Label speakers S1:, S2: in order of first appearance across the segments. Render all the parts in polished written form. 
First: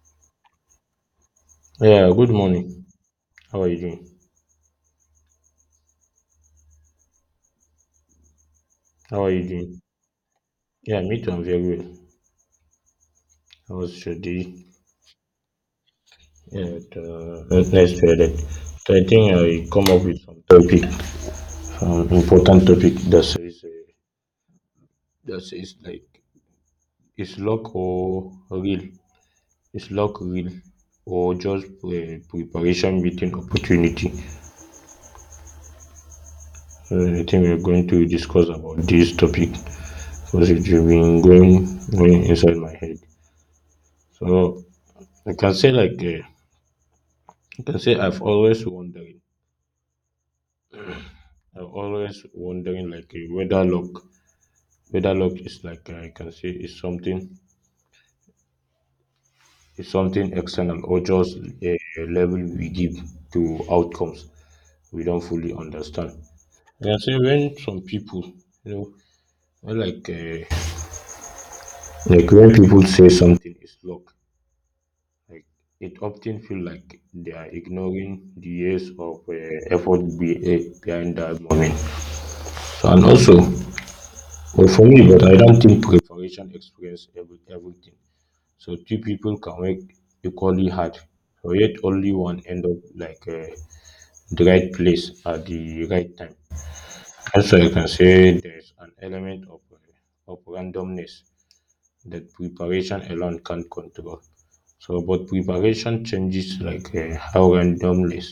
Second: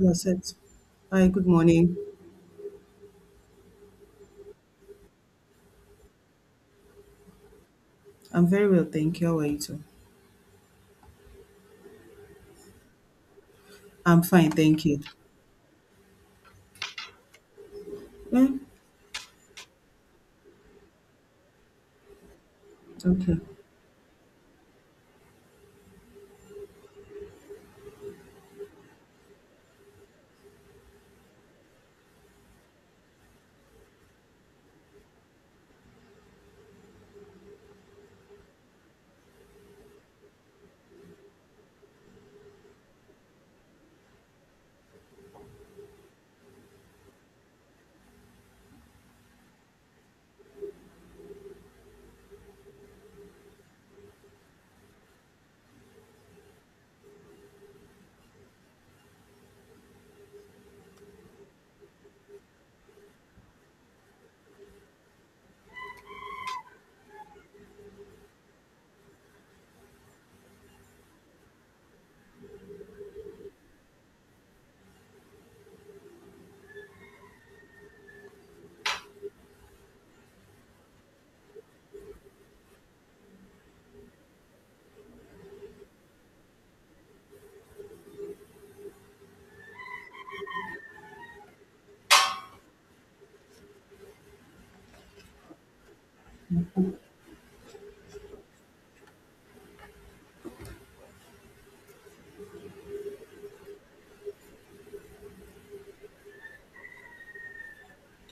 S1: You're set. Hi, good morning.
S2: Yeah, good morning. How are you doing?
S1: I'm very well, thank
S2: How
S1: you.
S2: are
S1: How are
S2: you
S1: you too?
S2: doing? Yeah, me too. I'm very well. How was your
S1: I'm fine,
S2: day
S1: thank you.
S2: at next Friday.
S1: Mm,
S2: So I think I come up with some topic, important topic
S1: okay.
S2: that says like is luck or real? Is luck real or just preparation meeting opportunity? I think we're going to discuss about this topic because it's been going inside my head. So I can say like. I can say I've always wondering. I've always wondering like whether luck is like I can say is something external or just a level we give to outcomes we don't fully understand. I can say when some people, you know, when like when people say something is luck, like it often feel like they are ignoring the years of effort behind that moment. So, and also well, for me, but I don't think preparation explains everything. So two people can work equally hard, so yet only one end up like the right place at the right time. Also, you can say there's an element of of randomness that preparation alone can't control. So, but preparation changes like how randomness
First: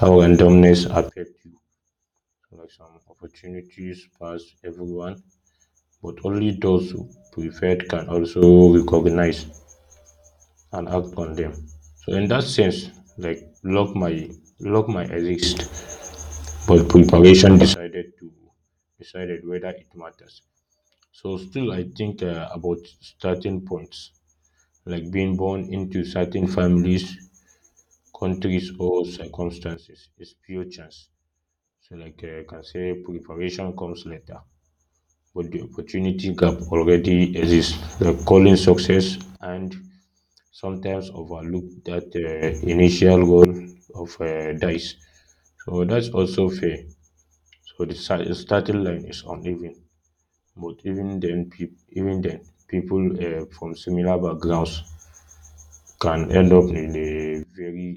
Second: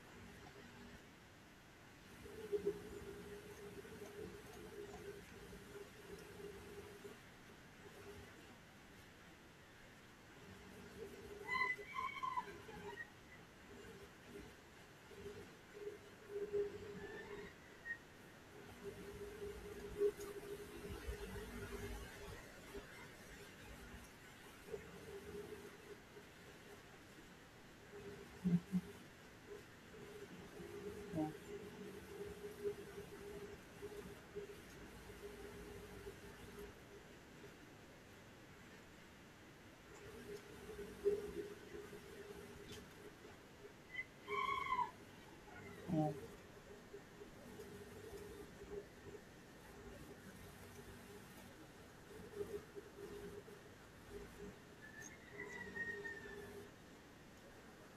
S2: how randomness affect you. Like some opportunities pass everyone. But only those who prepared can also recognize and act on them. So in that sense, like luck might exist, but preparation decided whether it matters. So still, I think about starting points, like being born into certain families, countries, or circumstances is pure chance. So like I can say, preparation comes later, but the opportunity gap already exists. Like calling success and sometimes overlook that initial goal of dice. So that's also fair. So the starting line is uneven, but even then, people from similar backgrounds can end up in a very,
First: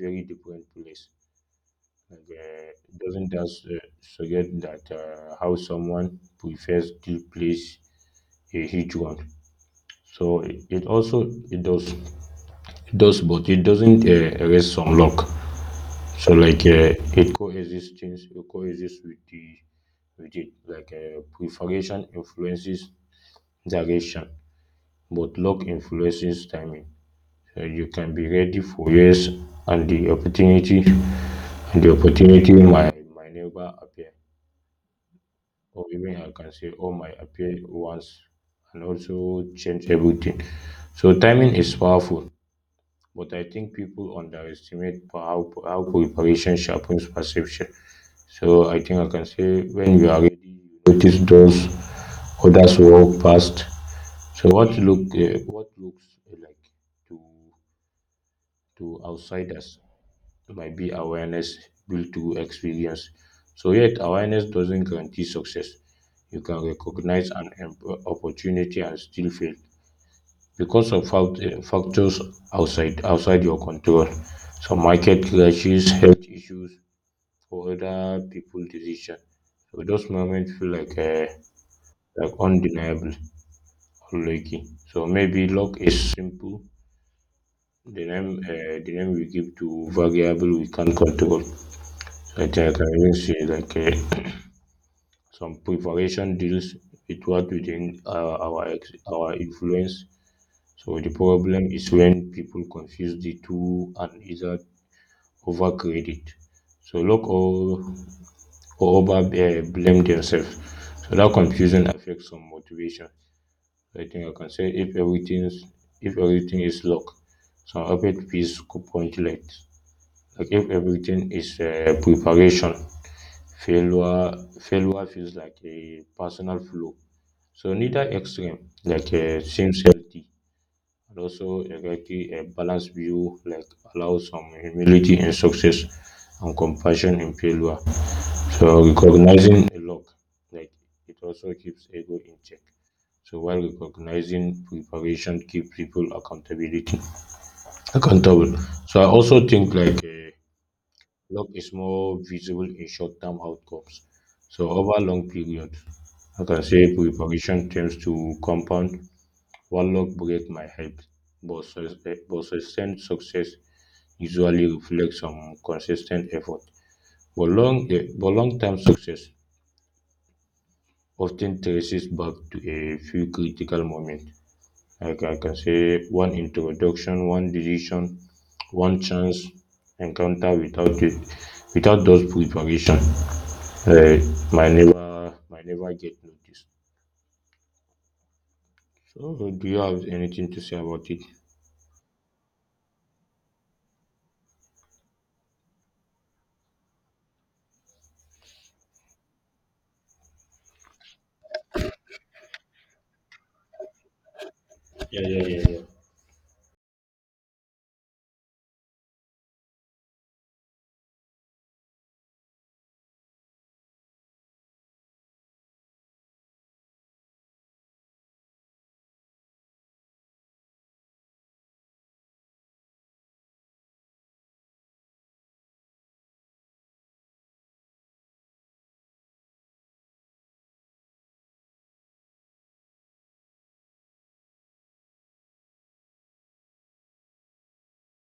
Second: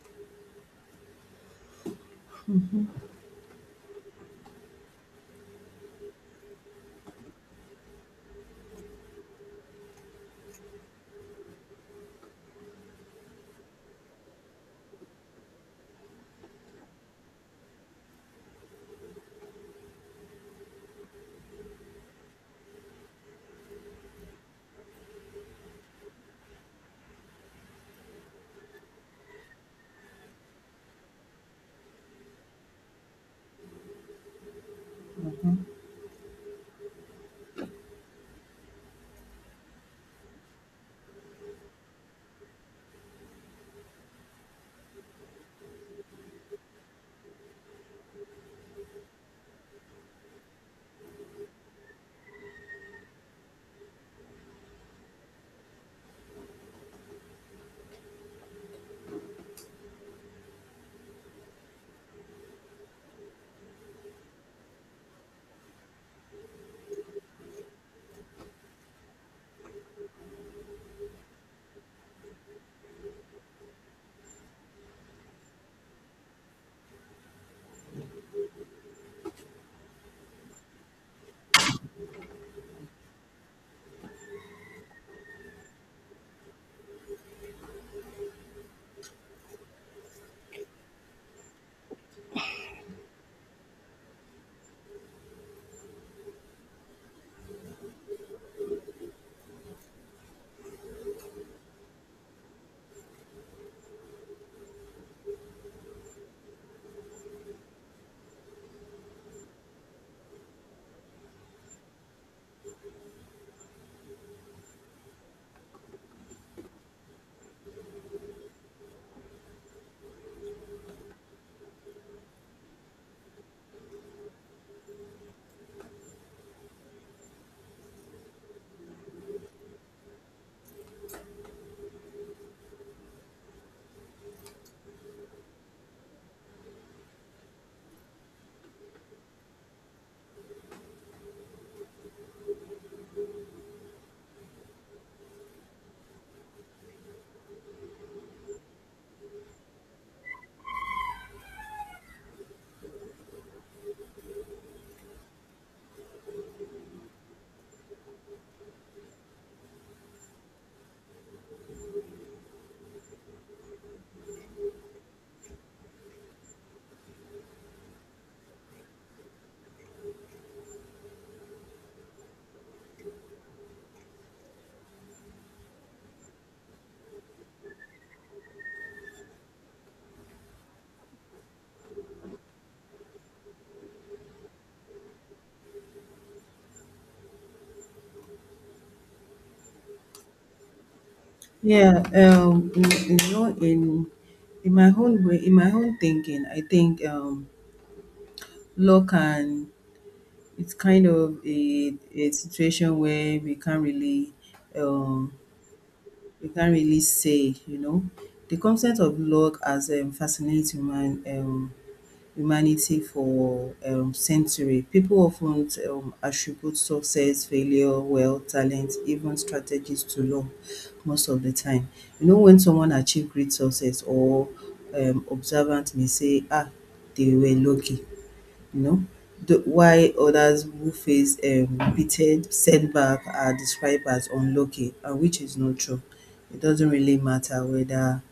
S2: very different place. Like, doesn't that suggest that how someone prefers to place a huge one? So it also it does, but it doesn't erase some luck. So like it coexists with it like preparation influences direction, but luck influences timing. So you can be ready for years, and the opportunity might never appear, or even I can say, oh, might appear once, and also change everything. So timing is powerful. But I think people underestimate how preparation sharpens perception. So I think I can say when you are ready, you notice those others walk past. So what looks like to outsiders might be awareness built through experience. So yet awareness doesn't guarantee success. You can recognize an opportunity and still fail because of factors outside your control. Some market crashes, health issues, or other people decision. So those moments feel like undeniable unlucky. So maybe luck is simple. The name we give to variable we can't control. So I think I can even say like some preparation deals with what within our our influence. So the problem is when people confuse the two and either over credit. So look or over blame themselves. So that confusion affects some motivation. So I think I can say if everything is luck, some rapid piece could point late. Like if everything is preparation, failure failure feels like a personal flaw. So neither extreme like seems healthy and also exactly a balanced view like allows some humility in success and compassion in failure. So recognizing a lack, like it also keeps ego in check. So while recognizing preparation keep people accountability accountable. So I also think like luck is more visible in short term outcomes. So over long periods, I can say preparation tends to compound warlock break my hype, but sustained success usually reflects some consistent effort. But long-term success often traces back to a few critical moments. Like I can say, one introduction, one decision, one chance encounter without it, without those preparation, uh, might never get noticed. So, do you have anything to say about it?
S1: Yeah, in my own way, in my own thinking, I think law can it's kind of a situation where we can't really
S2: Yeah,
S1: um,
S2: yeah, yeah, yeah,
S1: we can't really say, you know, the concept of law as fascinates human humanity for century. People often attribute success, failure, wealth, talent, even strategies to luck most of the time. You know, when someone achieve great success or observant may say, ah, they were lucky, you know, why others who face repeated setback are described as unlucky, which is not true. It doesn't really matter whether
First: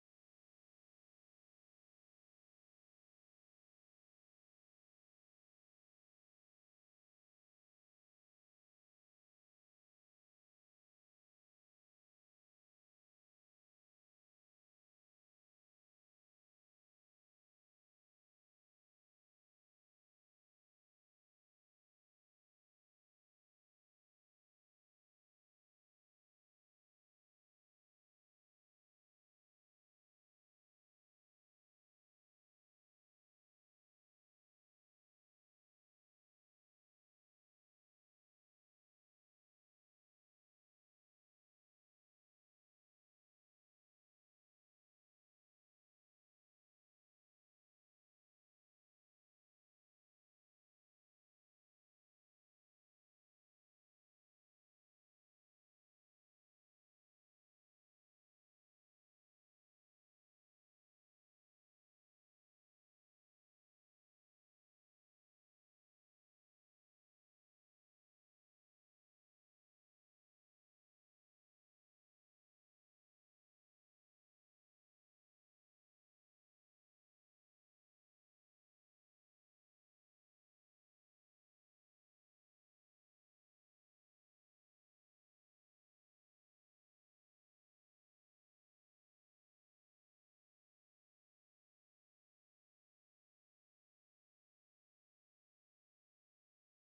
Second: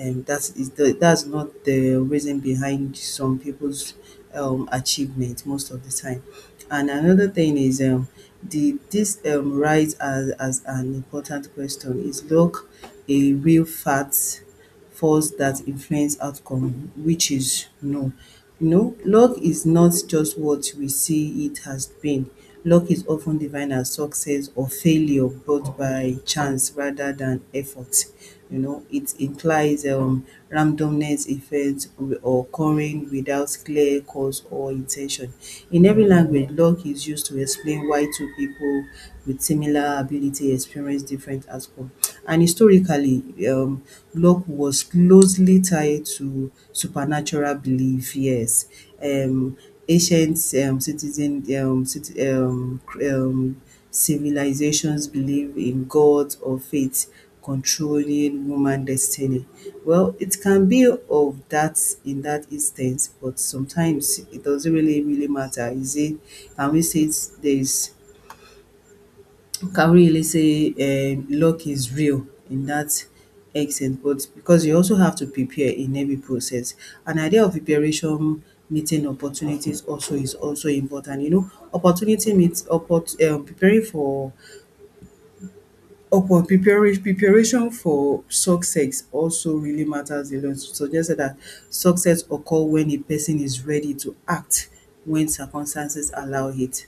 S1: that's not the reason behind some people's achievement most of the time. And another thing is the this rise as an important question: is luck a real fact force that influence outcome? Which is no. You know, luck is not just what we see it has been. Luck is often defined as success or failure brought by chance rather than effort. You know, it implies randomness events or occurring without clear cause or intention. In every language luck is used to explain why two people with similar ability experience different outcomes. And historically, um, luck was closely tied to supernatural belief. Yes, um, ancient citizen cit- cr- civilizations believe in gods or faith controlling woman destiny? Well, it can be of that in that instance, but sometimes it doesn't really really matter. Is it? Can we say it's, there's? Can we really say luck is real in that extent? But because you also have to prepare in every process, an idea of preparation meeting opportunities also is also important. You know, opportunity meets opport preparing for upon preparation, preparation for success also really matters a lot. Suggested that success occur when a person is ready to act, when circumstances allow it.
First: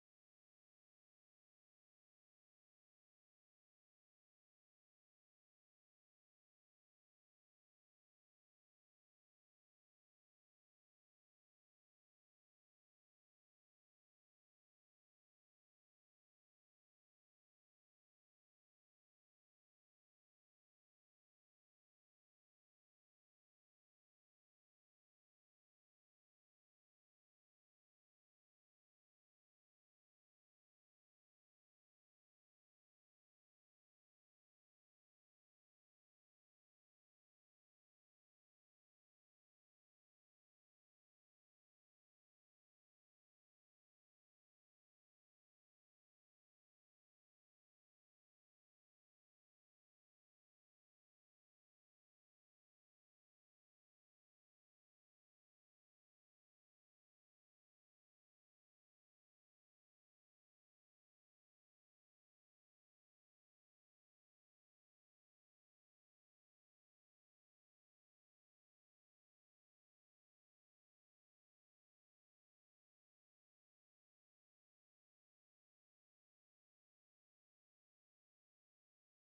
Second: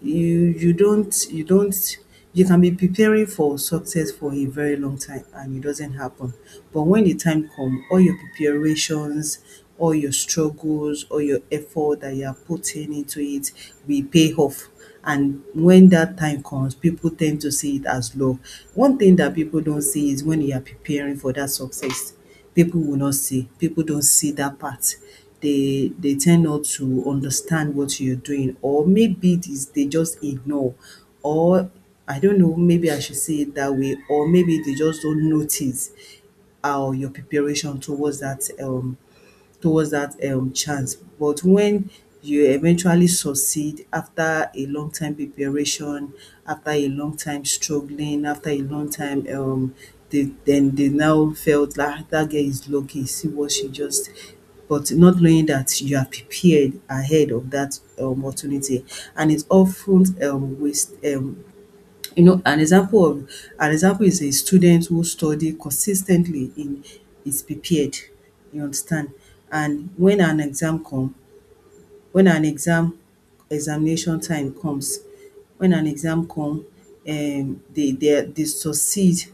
S1: You don't you can be preparing for success for a very long time and it doesn't happen. But when the time comes, all your preparations, all your struggles, all your effort that you are putting into it will pay off. And when that time comes, people tend to see it as low. One thing that people don't see is when you are preparing for that success, people will not see. People don't see that part. They tend not to understand what you're doing, or maybe it is they just ignore, or I don't know. Maybe I should say it that way, or maybe they just don't notice how your preparation towards that chance. But when you eventually succeed after a long time preparation, after a long time struggling, after a long time, then they now felt like that girl is lucky. See what she just but not knowing that you are prepared ahead of that opportunity and it's often waste you know, an example is a student who study consistently, in is prepared, you understand. And when an exam come, when an exam examination time comes, when an exam come dey they succeed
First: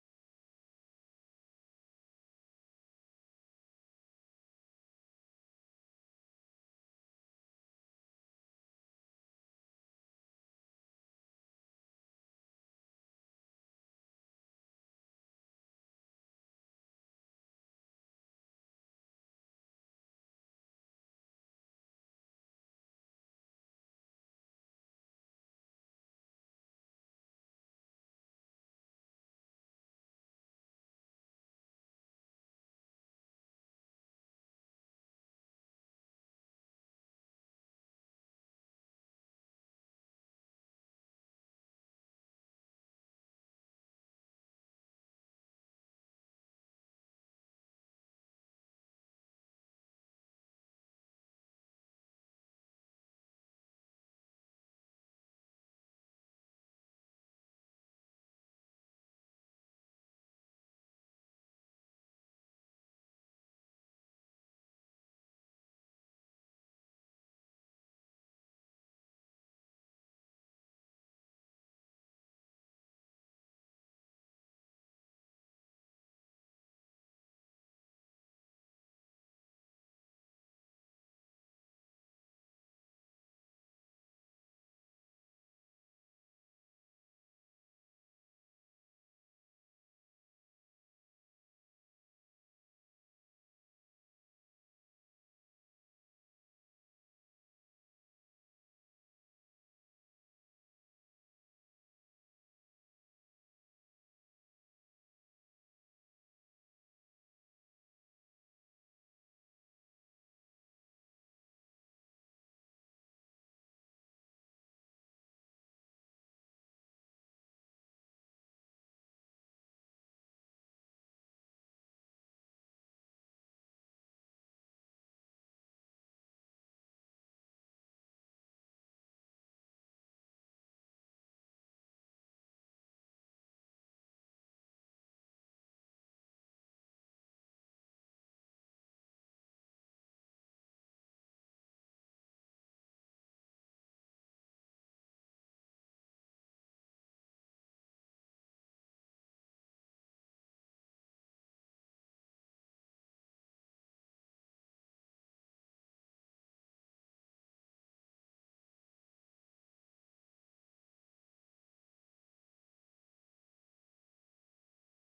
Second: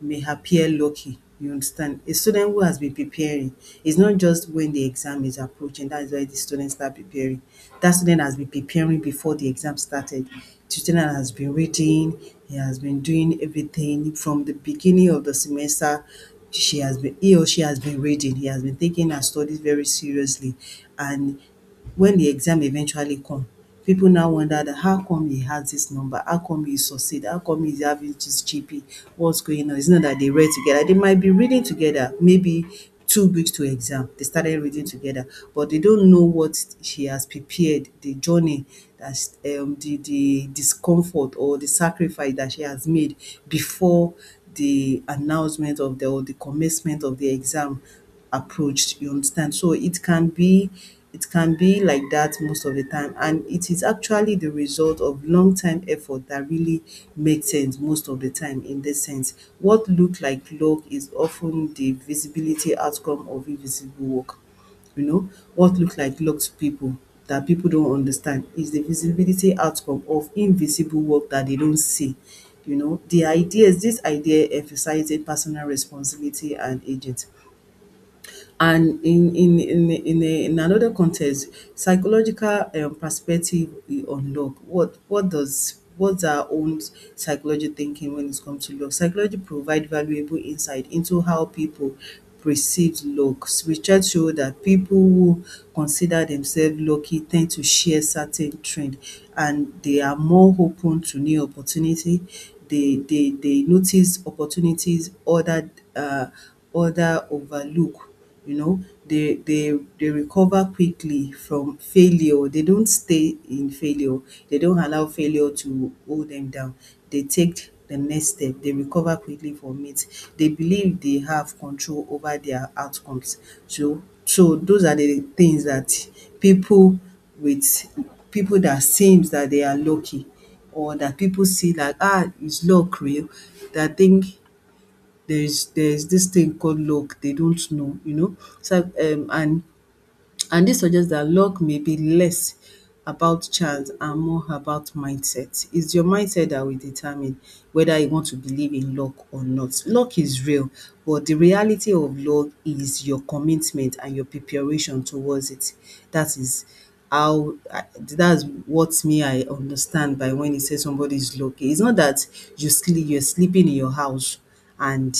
S1: may appear lucky, you understand. A student who has been preparing, is not just when the exam is approaching that is why the student start preparing. That student has been preparing before the exam started. The student has been reading, he has been doing everything from the beginning of the semester, she has been he or she has been reading, he has been taking her studies very seriously. And when the exam eventually come, people now wonder that how come he has this number? How come he succeed? How come he's having this GP? What's going on? It's not that they read together. They might be reading together, maybe 2 weeks to exam. They started reading together, but they don't know what she has prepared, the journey, the discomfort or the sacrifice that she has made before the announcement of the commencement of the exam approached, you understand. So it can be, it can be like that most of the time, and it is actually the result of long time effort that really makes sense most of the time. In this sense, what look like luck is often the visibility outcome of invisible work, you know. What look like luck to people, that people don't understand, is the visibility outcome of invisible work that they don't see, you know. The ideas this idea emphasizes personal responsibility and agent. And in in another context, psychological perspective we unlock. What's our own psychology thinking when it comes to luck? Psychology provide valuable insight into how people perceive luck. Research show that people who consider themselves lucky tend to share certain trend, and they are more open to new opportunity. They notice opportunities uh other overlook, you know. They recover quickly from failure, they don't stay in failure, they don't allow failure to hold them down. They take the next step, they recover quickly from it, they believe they have control over their outcomes. So those are the things that people with people that seems that they are lucky, or that people see like, ah, is luck real, that think there's this thing called luck, they don't know, you know. And this suggests that luck may be less about chance and more about mindset. It's your mindset that will determine whether you want to believe in luck or not. Luck is real, but the reality of luck is your commitment and your preparation towards it. That is that's what me I understand by when he says somebody is lucky. It's not that you're sleeping in your house and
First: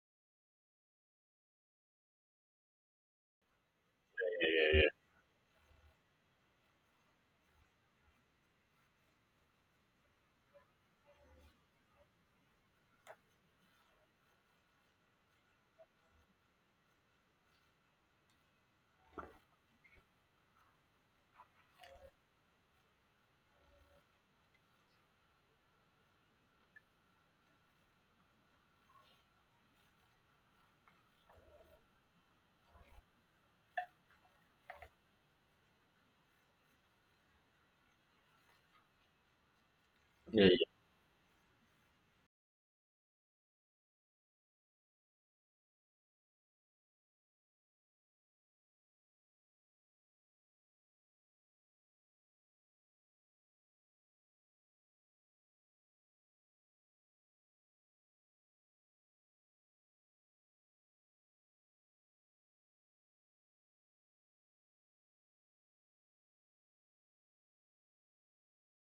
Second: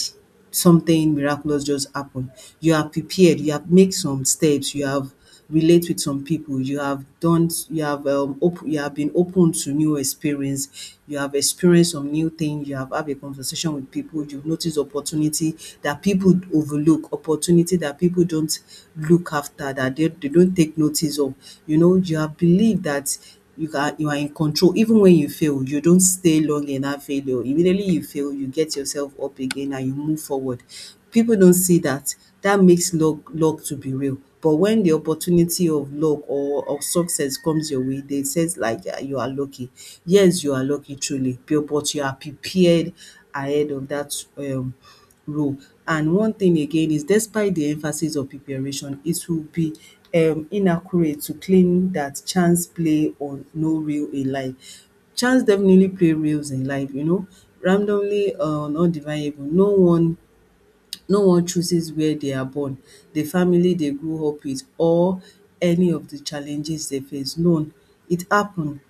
S1: something miraculous just happen. You are prepared, you have make some
S2: yeah, yeah, yeah,
S1: steps, you have relate with some people, you have you have been open to new experience, you have experienced some new thing, you have a conversation with people, you've noticed opportunity that people overlook, opportunity that people don't look after, that they don't take notice of. You know, you have believed that you are in control. Even when you fail, you don't stay long in that failure. Immediately you fail, you get yourself up again and you move forward. People don't see that, that makes luck luck to be real. But when the opportunity of luck or of success comes your way, they says like, ah, you are lucky. Yes,
S2: yeah,
S1: you are
S2: yeah,
S1: lucky truly, but you are prepared ahead of that role. And one thing again is, despite the emphasis of preparation, it will be inaccurate to claim that chance play or no real in life. Chance definitely play roles in life, you know. Randomly or not divine, no one, no one chooses where they are born, the family they grew up with, or any of the challenges they face. None. It happen.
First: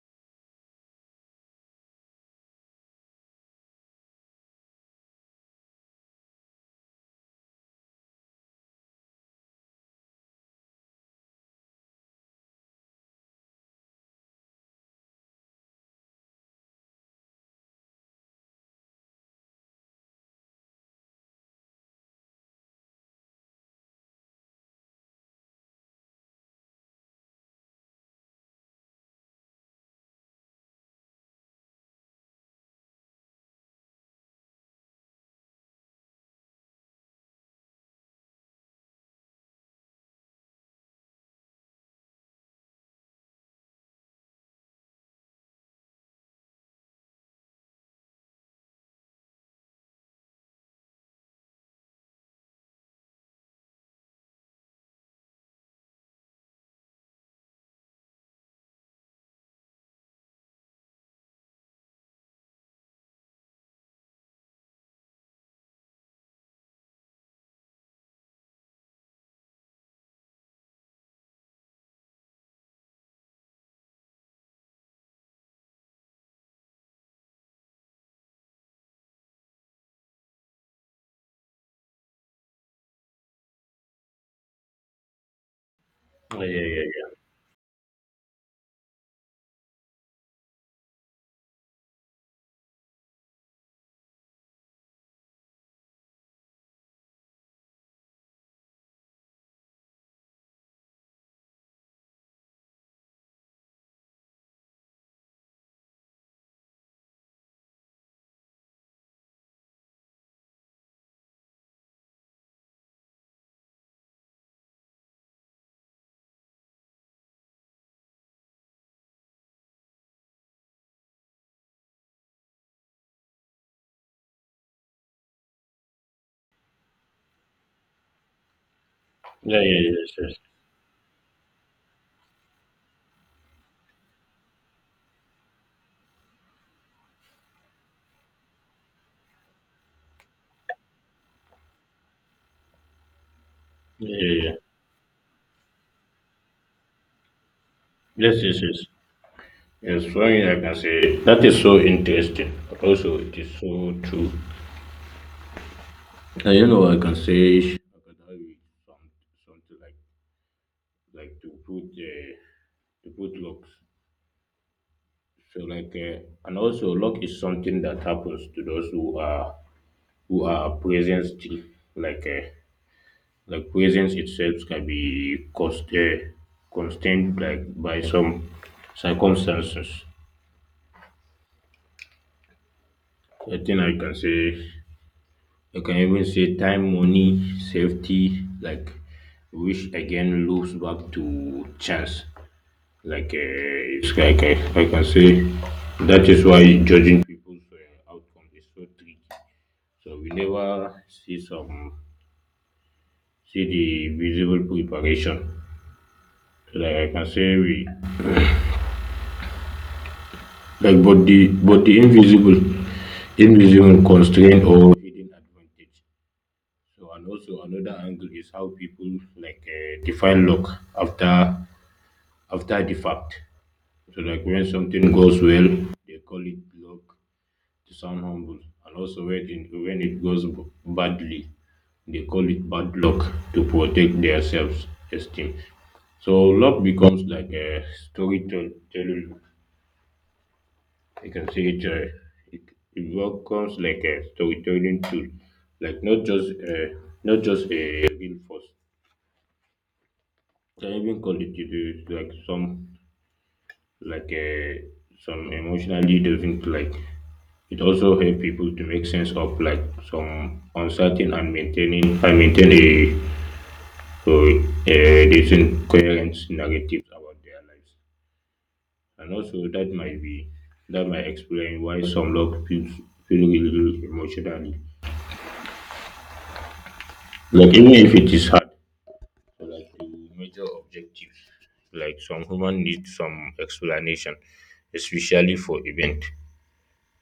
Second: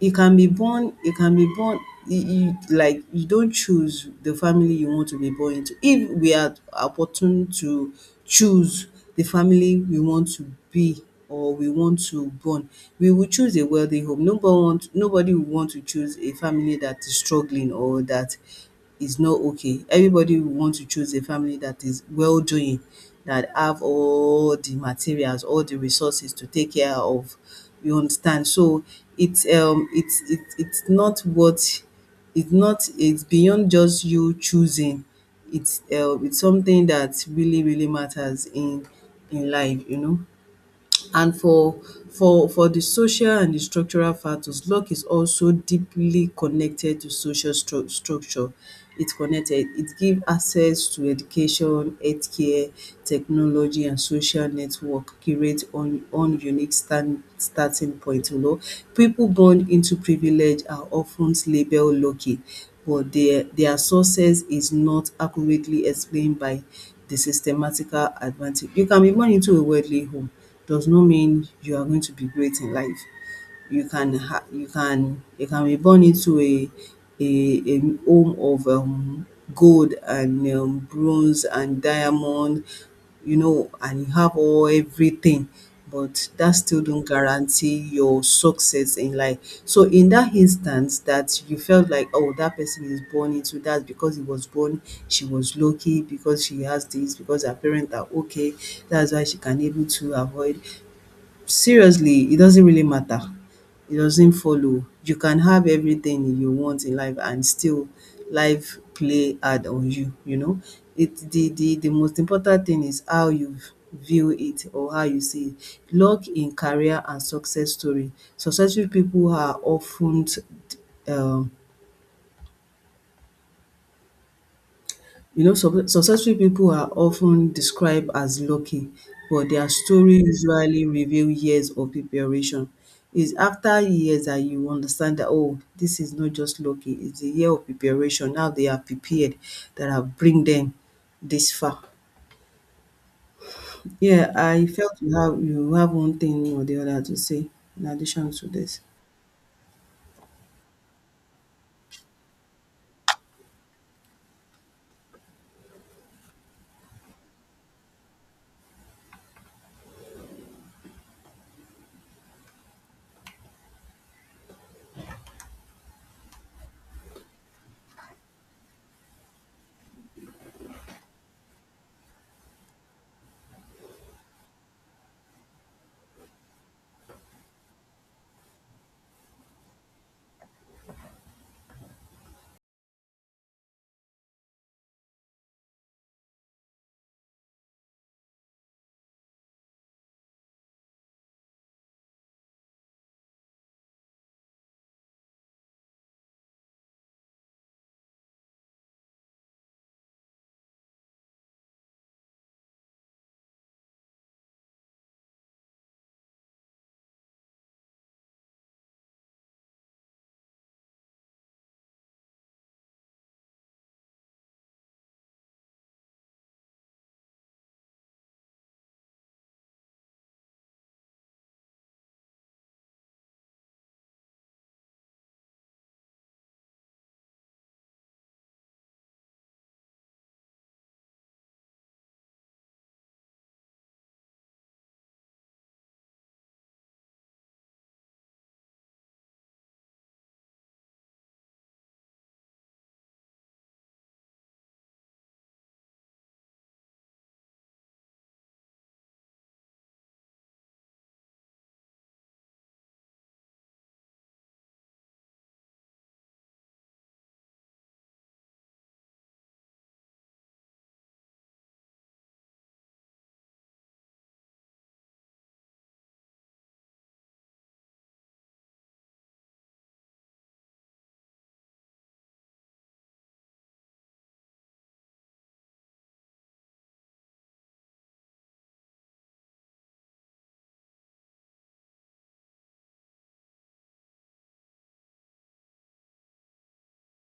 S1: You can be born you can be born you, you like you don't choose the family you want to be born into. If we are opportune to choose the family we want to be, or we want to born, we will choose a wealthy home. Nobody will want to choose a family that is struggling or that is not okay. Everybody will want to choose a family that is well doing, that have all the materials, all the resources to take care of. You understand? So it's not what it's not it's beyond just you choosing. It's something that really really matters in life, you know. And for the social and the structural factors, luck is also deeply connected to social structure. It's connected. It give access to education, healthcare, technology and social network create un un unique stand starting point, you know. Pipu born into privilege are often labelled lucky, but their success is not accurately explained by the systematical advantage. You can be born into a worldly home, does not mean you are going to be great in life. You can ha- you can be born into a home of gold and bronze and diamond, you know, and you have all everything, but
S2: yeah, yeah,
S1: that still
S2: yeah.
S1: don't
S2: Yeah.
S1: guarantee your success in life. So in that instance that you felt like, oh, that person is born into that because she was lucky because she has this, because her parents are okay, that's why she can able to avoid, seriously, it doesn't really matter. It doesn't follow. You can have everything you want in life and still life play hard on you, you know. It the most important thing is how you view it or how you see it. Luck in career and success story. Successful people are often. um, successful people are often described as lucky, but
S2: Yeah,
S1: their
S2: yeah, yes,
S1: story
S2: yes.
S1: usually reveal years of preparation. It's after years that you understand that, oh, this is not just lucky, it's a year of preparation. Now they are prepared that have bring them this far.
S2: Yeah,
S1: Yeah,
S2: yeah, yeah.
S1: I felt you have one thing or the other to say in addition
S2: Yes,
S1: to
S2: yes,
S1: this.
S2: yes. Yes, flowing, I can say that is so interesting. Also, it is so true. And I can say I can have it some- something like like to put uh, to put locks. So like, and also luck is something that happens to those who are present still. Like uh, like presence itself can be cost constrained like by some circumstances. I think I can say. You can even say time, money, safety, like which again loops back to chance. Like it's like I can say that is why judging people's outcome is so tricky. So we never see the visible preparation. So like I can say we like but the invisible constraint or hidden advantage. So and also another angle is how people like define luck after after the fact. So like when something goes well, they call it luck to sound humble. And also when it goes badly, they call it bad luck to protect their self-esteem. So luck becomes like a storytelling. You can say it, it becomes like a storytelling tool, like not just not just a real force. Can even call it is like some like a some emotional leaders into like. It also helps people to make sense of like some uncertain and maintain a decent coherent narrative about their lives. And also that might explain why some love feel really emotionally. Like even if it is hard to like to major objectives. Like some human need some explanation, especially for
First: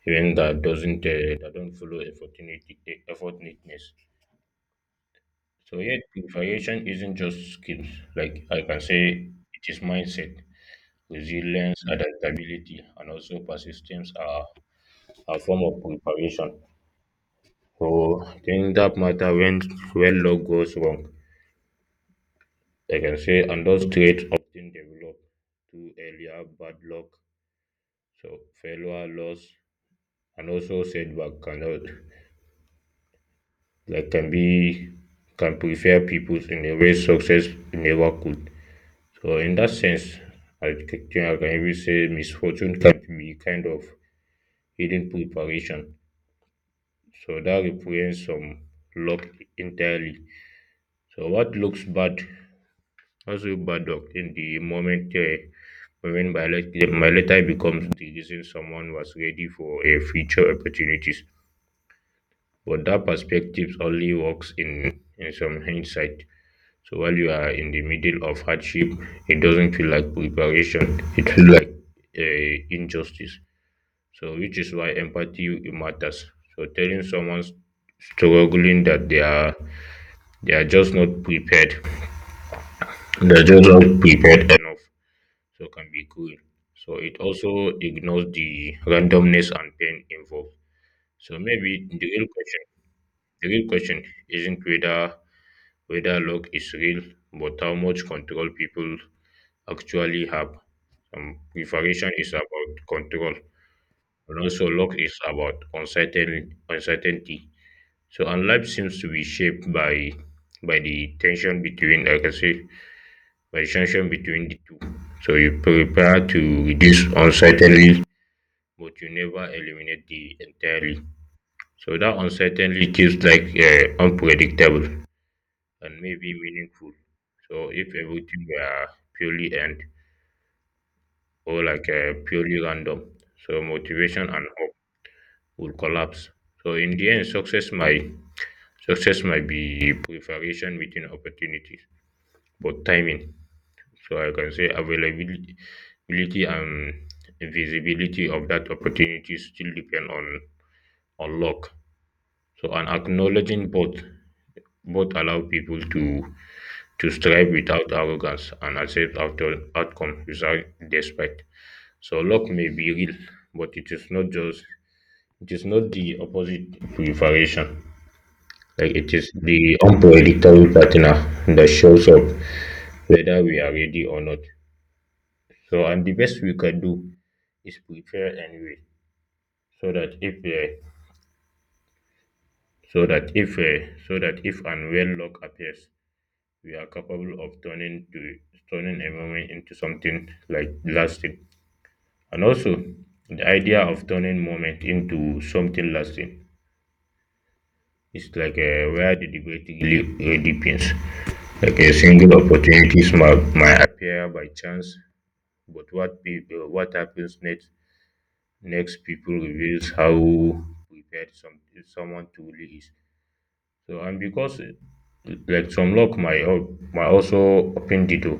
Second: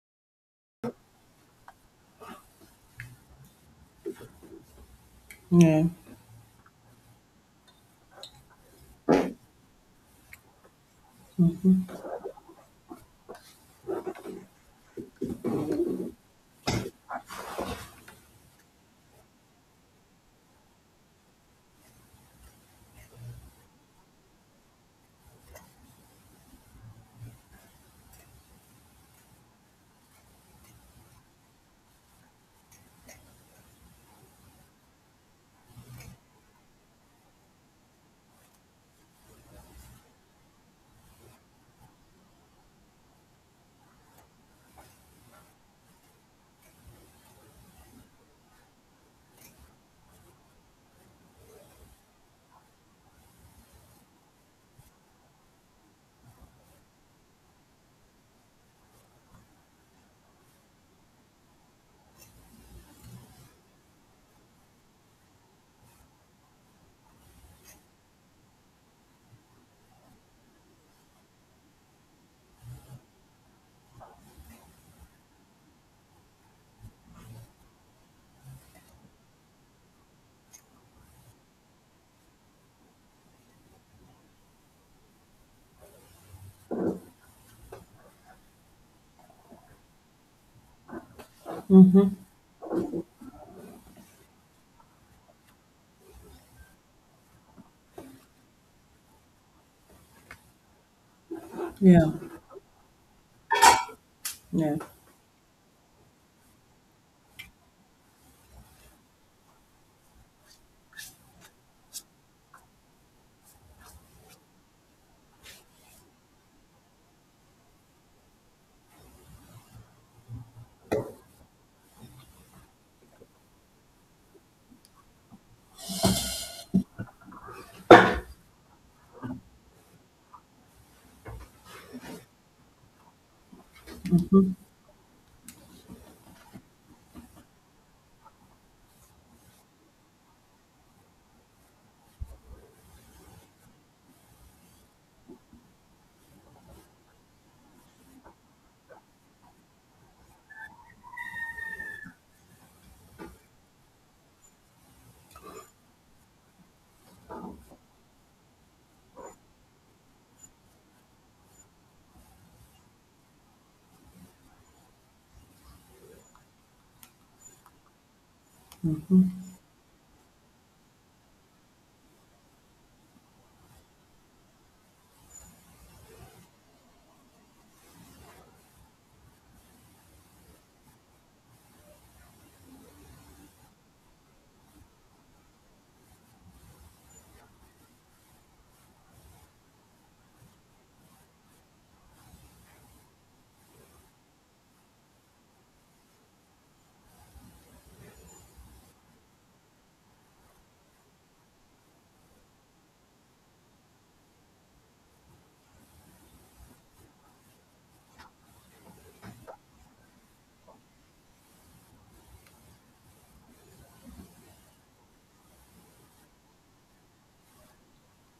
S2: event that doesn't that don't follow effort neatness. So
S1: Yeah.
S2: yet variation isn't just skills. Like I can say it is mindset, resilience, adaptability, and also persistence are a form of preparation. So things that matter when luck goes wrong. I can say and those traits often develop through earlier bad luck. So failure, loss, and also setback cannot like can be can prepare people in a way success never could. So, in that sense, I think I can even say misfortune can be kind of hidden preparation. So that represents some luck entirely. So what looks bad, also bad luck in the moment when my letter becomes the reason someone was ready for a future opportunities. But that perspective only works in some hindsight. So while you are in the middle of hardship, it doesn't feel like preparation. It feels like injustice. So which is why empathy matters. So telling someone struggling that they are just not prepared, they are just not prepared enough. So can be cruel. So it also ignores the randomness and pain involved. So maybe
S1: Mhm.
S2: the real question isn't whether luck is real, but how much control people actually have.
S1: Yeah.
S2: Preparation is about control, and also
S1: Yeah.
S2: luck is about uncertainty. So, and life seems to be shaped by the tension between the two. So you prepare to reduce uncertainty, but you never eliminate the entirely. So that uncertainty keeps like unpredictable and maybe meaningful. So if everything were purely and purely random, so motivation and hope will collapse. So in the end, success might be preparation, meeting opportunities, but timing. So I can say availability and visibility of that opportunity still depend on luck. So and acknowledging both allow people to strive without arrogance and accept after outcome without despite. So luck may be real, but it is not the opposite preparation. Like it is the unpredictable partner that shows up whether we are ready or not. So and the best we can do is prepare anyway, so that if uh, so that if and when luck appears, we are capable of turning a moment into something like lasting. And also the idea of turning moment into something lasting is like where the debate really depends. Like a single opportunity might appear by chance. But what happens next people reveals how prepared someone truly is. So and because like some luck might might also open the door,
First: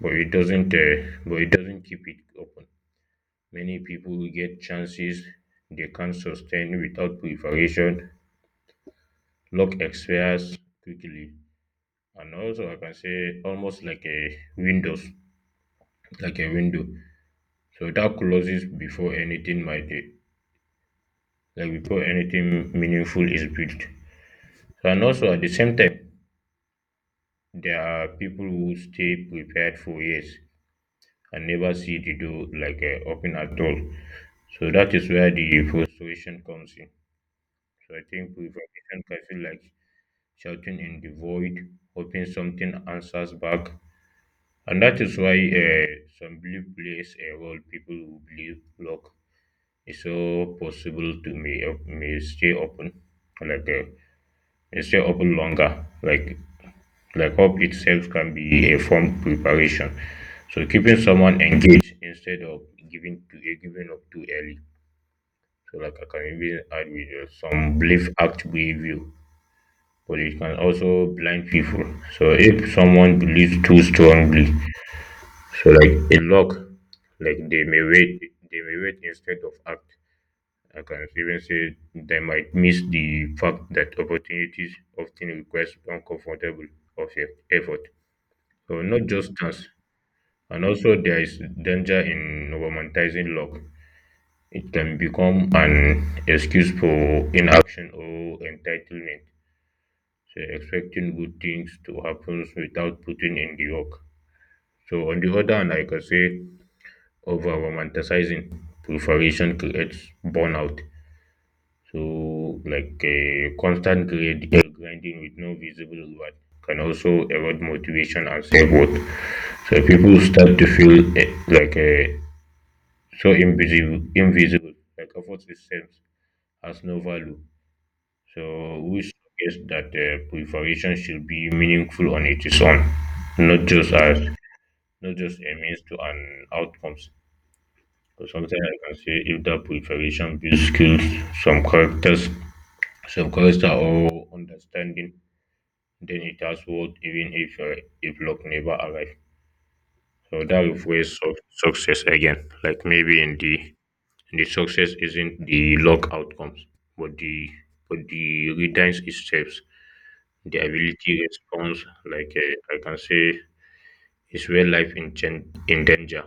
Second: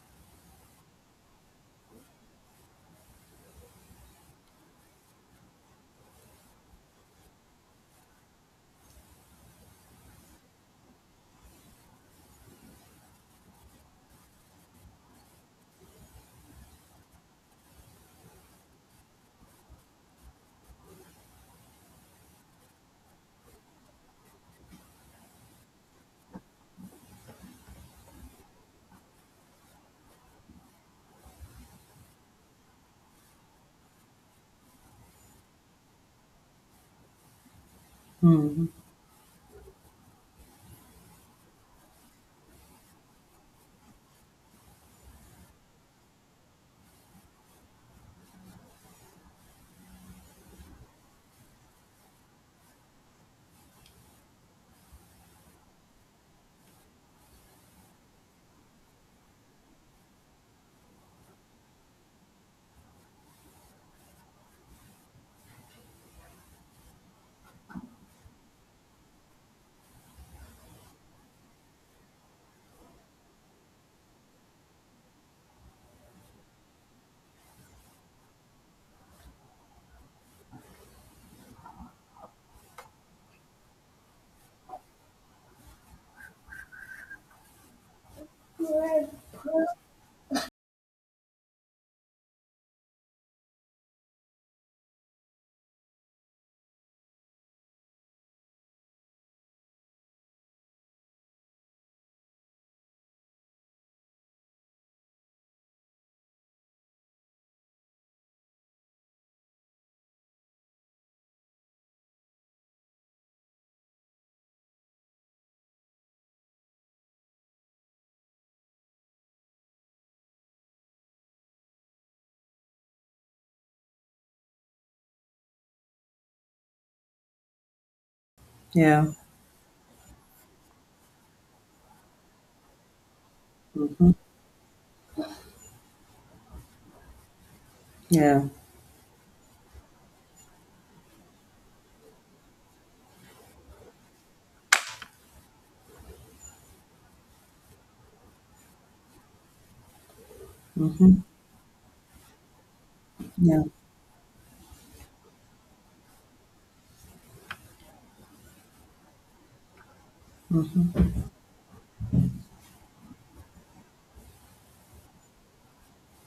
S2: but it doesn't uh, but it doesn't keep it open. Many people get chances they can't sustain without preparation. Luck expires quickly, and also I can say almost like a windows, like a window. So that closes before anything might like before anything meaningful is built. And also at the same time, there are people who stay prepared for years and never see the door like open at all. So that is where the frustration comes in. So I think
S1: Mhm.
S2: preparation can feel like shouting in the void, hoping something answers back. And that is why some belief plays a role. People who believe luck is so possible to may stay open, like may stay open longer. Like hope itself can be a form of preparation. So keeping someone engaged instead of giving to a giving up too early. So like I can even add with some belief act behavior, but it can also blind people. So if someone believes too strongly, so like a lock, like they may wait instead of act. I can even say they might miss the fact that opportunities often request uncomfortable effort. So not just chance. And also there is danger in romanticizing love. It can become an excuse for inaction or entitlement. So expecting good things to happen without putting in the work. So on the other hand, like I can say over romanticizing preparation creates burnout. So like a constant grinding with no visible reward can also erode motivation and self worth. So people start to feel like a so invisible like effort itself has no value. So we
S1: Yeah.
S2: suggest that preparation should be meaningful on its own, not just as not just a means to an outcomes. So
S1: Yeah.
S2: sometimes I can say if that preparation builds skills, some characters some character or understanding, then it has worth even if luck never arrive. So that refers
S1: Mhm.
S2: of success again, like maybe in
S1: Yeah.
S2: the success isn't the log outcomes, but the readiness itself, the
S1: Mhm.
S2: ability response. Like I can say, it's where life in in danger.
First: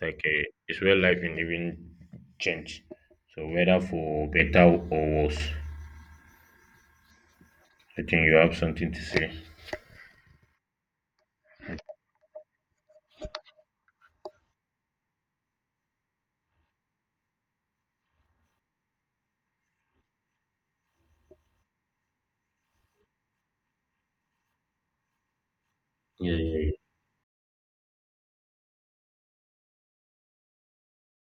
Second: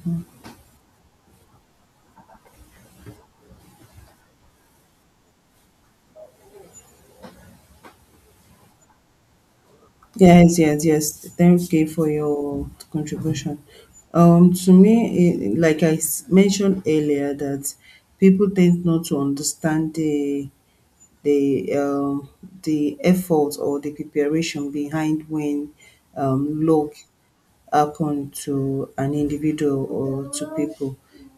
S2: Like it's where life in even change. So whether for better or worse, I think you have something to say.
S1: Yes, yes, yes. Thank you for your contribution. To me, eh, like I mentioned earlier, that people tend not to understand the um, the effort or the preparation behind when
S2: Yeah, yeah,
S1: luck happen to an individual or to people.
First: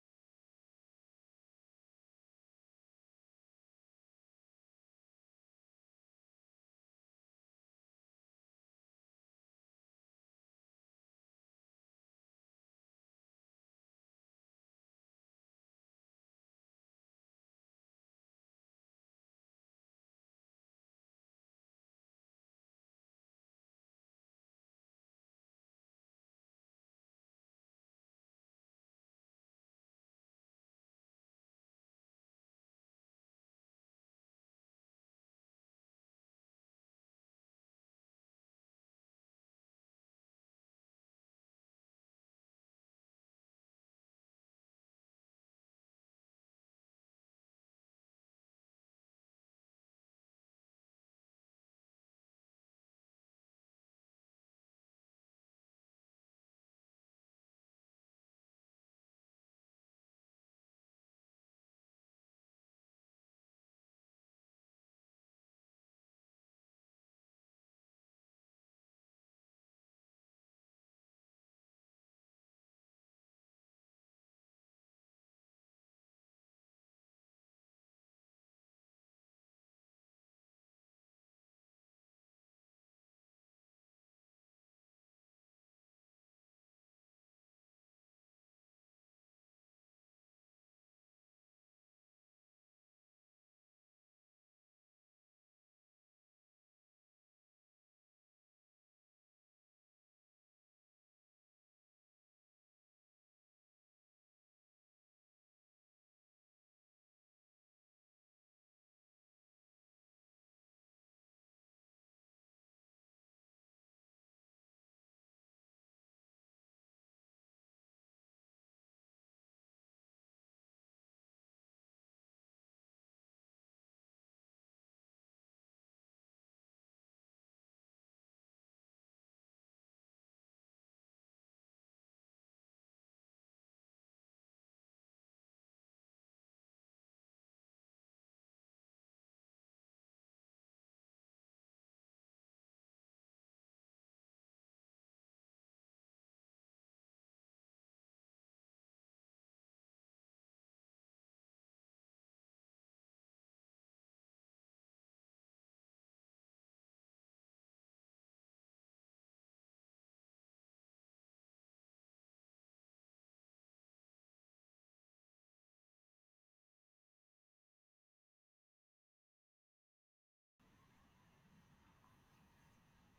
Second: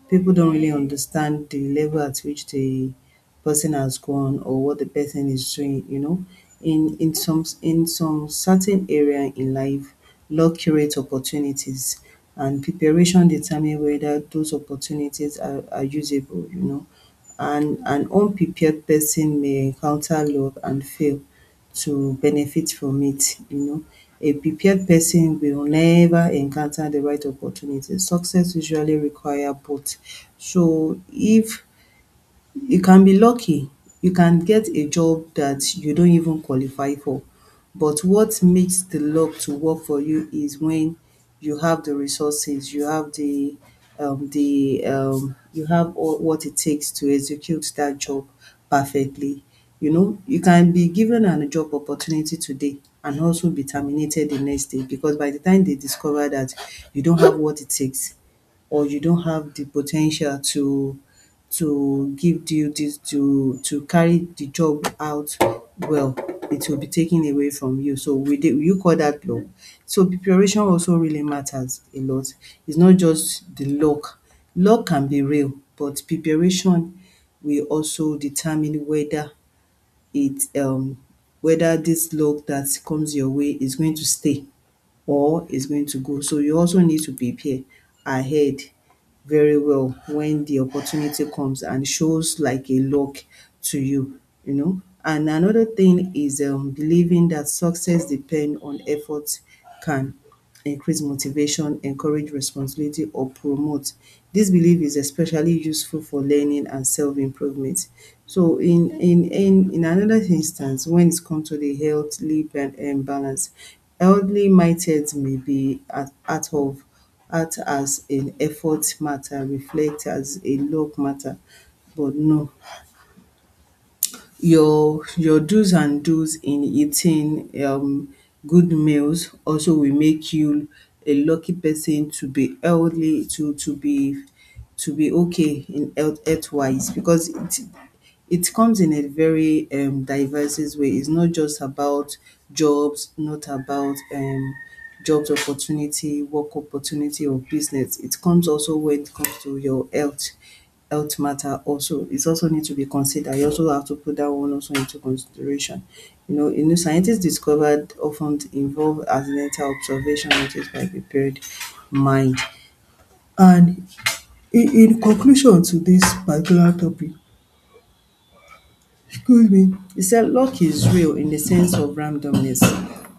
S1: People don't really understand the level at which the person has gone or what the person is doing, you know. In some certain area in life, luck creates opportunities and preparation determine whether those opportunities are usable, you know. And an unprepared person may encounter luck and fail to benefit from it, you know. A prepared person will never encounter the right opportunity. Success usually require both. So if you can be lucky, you can get a job that you don't even qualify for, but what makes the luck to work for you is when you have the resources, you have the you have all what it takes to execute that job perfectly. You know, you can be given a job opportunity today and also be terminated the next day because by the time they discover that you don't have what it takes, or you don't have the potential to give duties to carry the job out well, it will be taken away from you. So we did. You call that luck? So preparation also really matters a lot. It's not just the luck. Luck can be real but preparation will also determine whether it whether this luck that comes your way is going to stay or is going to go. So you also need to prepare ahead very well when the opportunity comes and shows like a lock to you, you know. And another thing is believing that success depend on effort can increase motivation, encourage responsibility or promote. This belief is especially useful for learning and self-improvement. So in another instance when it comes to the healthly balance, healthly mindset may be at of act as an effort matter, reflect as a luck matter but no your your do's and dos in eating good meals also will make you a lucky person to be healthy to be okay in health health wise because it comes in a very diverse way. It's not just about jobs, not about jobs opportunity, work opportunity or business. It comes also when it comes to your health, health matter also. It also need to be considered. You also have to put that one also into consideration. You know, a new scientist discovered often involve accidental observation noticed by prepared mind. And in conclusion to this particular topic, good evening. He said luck is real in the sense of randomness,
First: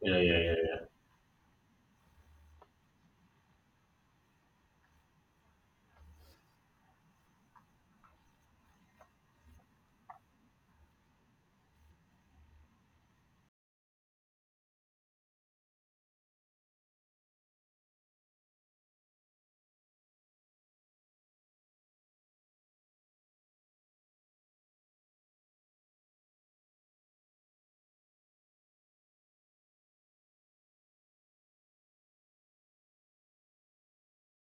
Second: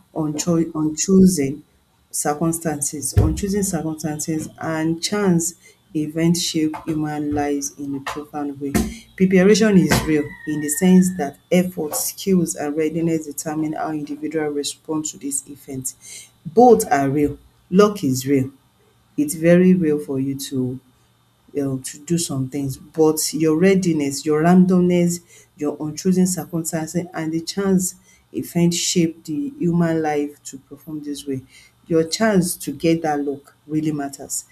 S2: yeah, yeah, yeah,
S1: uncho-
S2: yeah,
S1: unchosen unchosen circumstances and chance events shape human lives in a profound way. Preparation is real in the sense that effort, skills and readiness determine how individual respond to these events. Both are real. Luck is real. It's very real for you to do some things, but your readiness, your randomness, your unchosen circumstances, and the chance event shape the human life to perform this way. Your chance to get that luck really matters.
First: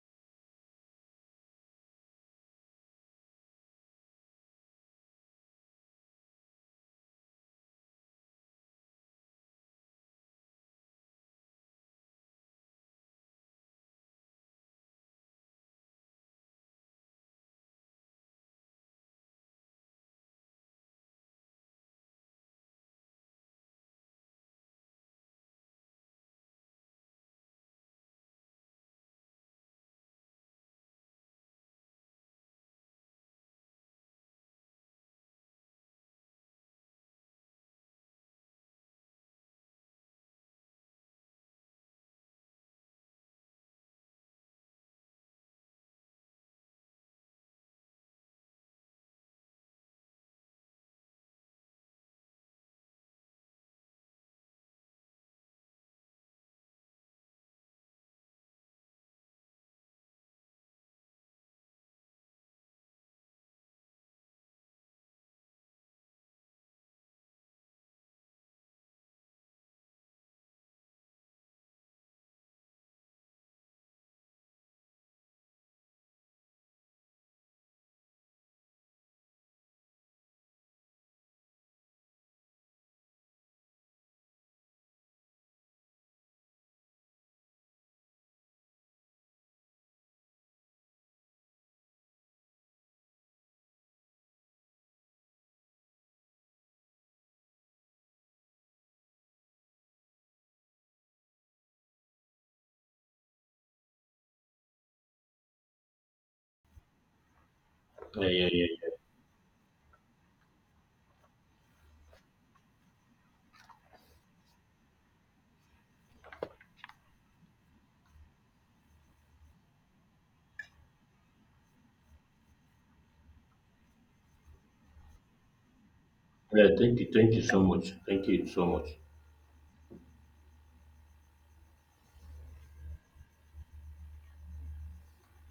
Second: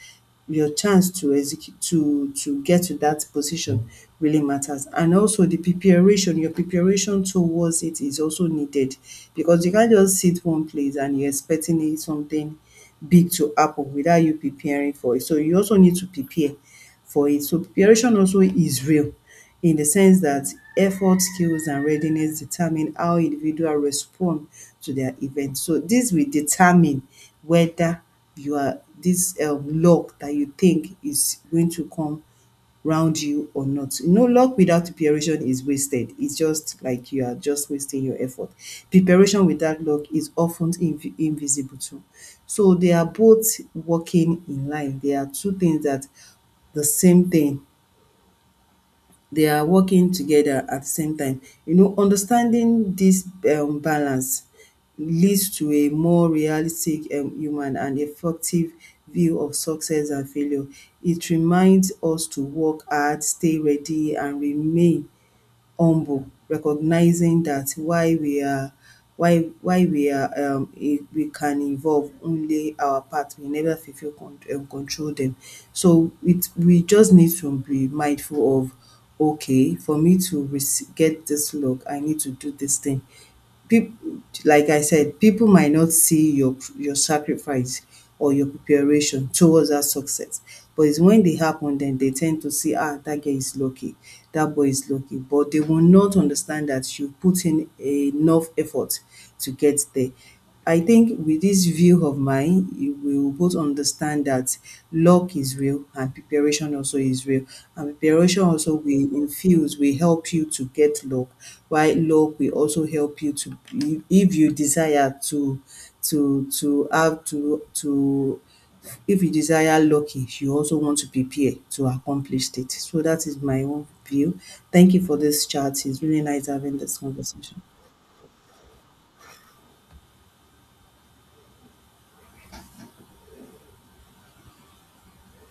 S1: Your chance to execute to get to that position really matters. And also the preparation, your preparation towards it is also needed because you can't just sit one place and you're expecting it something big to happen without you preparing for it. So you also need to prepare for it. So preparation also is real in the sense that effort, skills, and readiness determine how individual respond to their event. So this will determine whether you are this luck that you think is going to come round you or not. No luck without preparation is wasted. It's just like you are just wasting your effort. Preparation without luck is often invisible too. So they are both working in line. They are two things that the same thing they are working together at the same time. You know, understanding this balance leads to a more realistic human and effective view of success and failure. It reminds us to work hard, stay ready, and remain humble, recognizing that why we are we can evolve only our path. We never control them. So it we just need to be mindful of okay, for me to get this log, I need to do this thing peop- like I said, people might not see your sacrifice or your preparation towards that success. But it's when they happen, then they tend to see, ah, that girl is lucky, that boy is lucky. But they will not understand that you put in enough effort to get there. I think with this view of mine, you will both understand that luck is real and preparation also is real. And
S2: yeah,
S1: preparation
S2: yeah, yeah.
S1: also
S2: Yeah.
S1: will infuse, will help you to get luck, while luck will also help you to if you desire to have to if you desire lucky, you also want to prepare to accomplish it. So that is my own view. Thank you for this chat. It's really nice
S2: Yeah,
S1: having this
S2: thank you, thank you so
S1: conversation.
S2: much, thank you so much.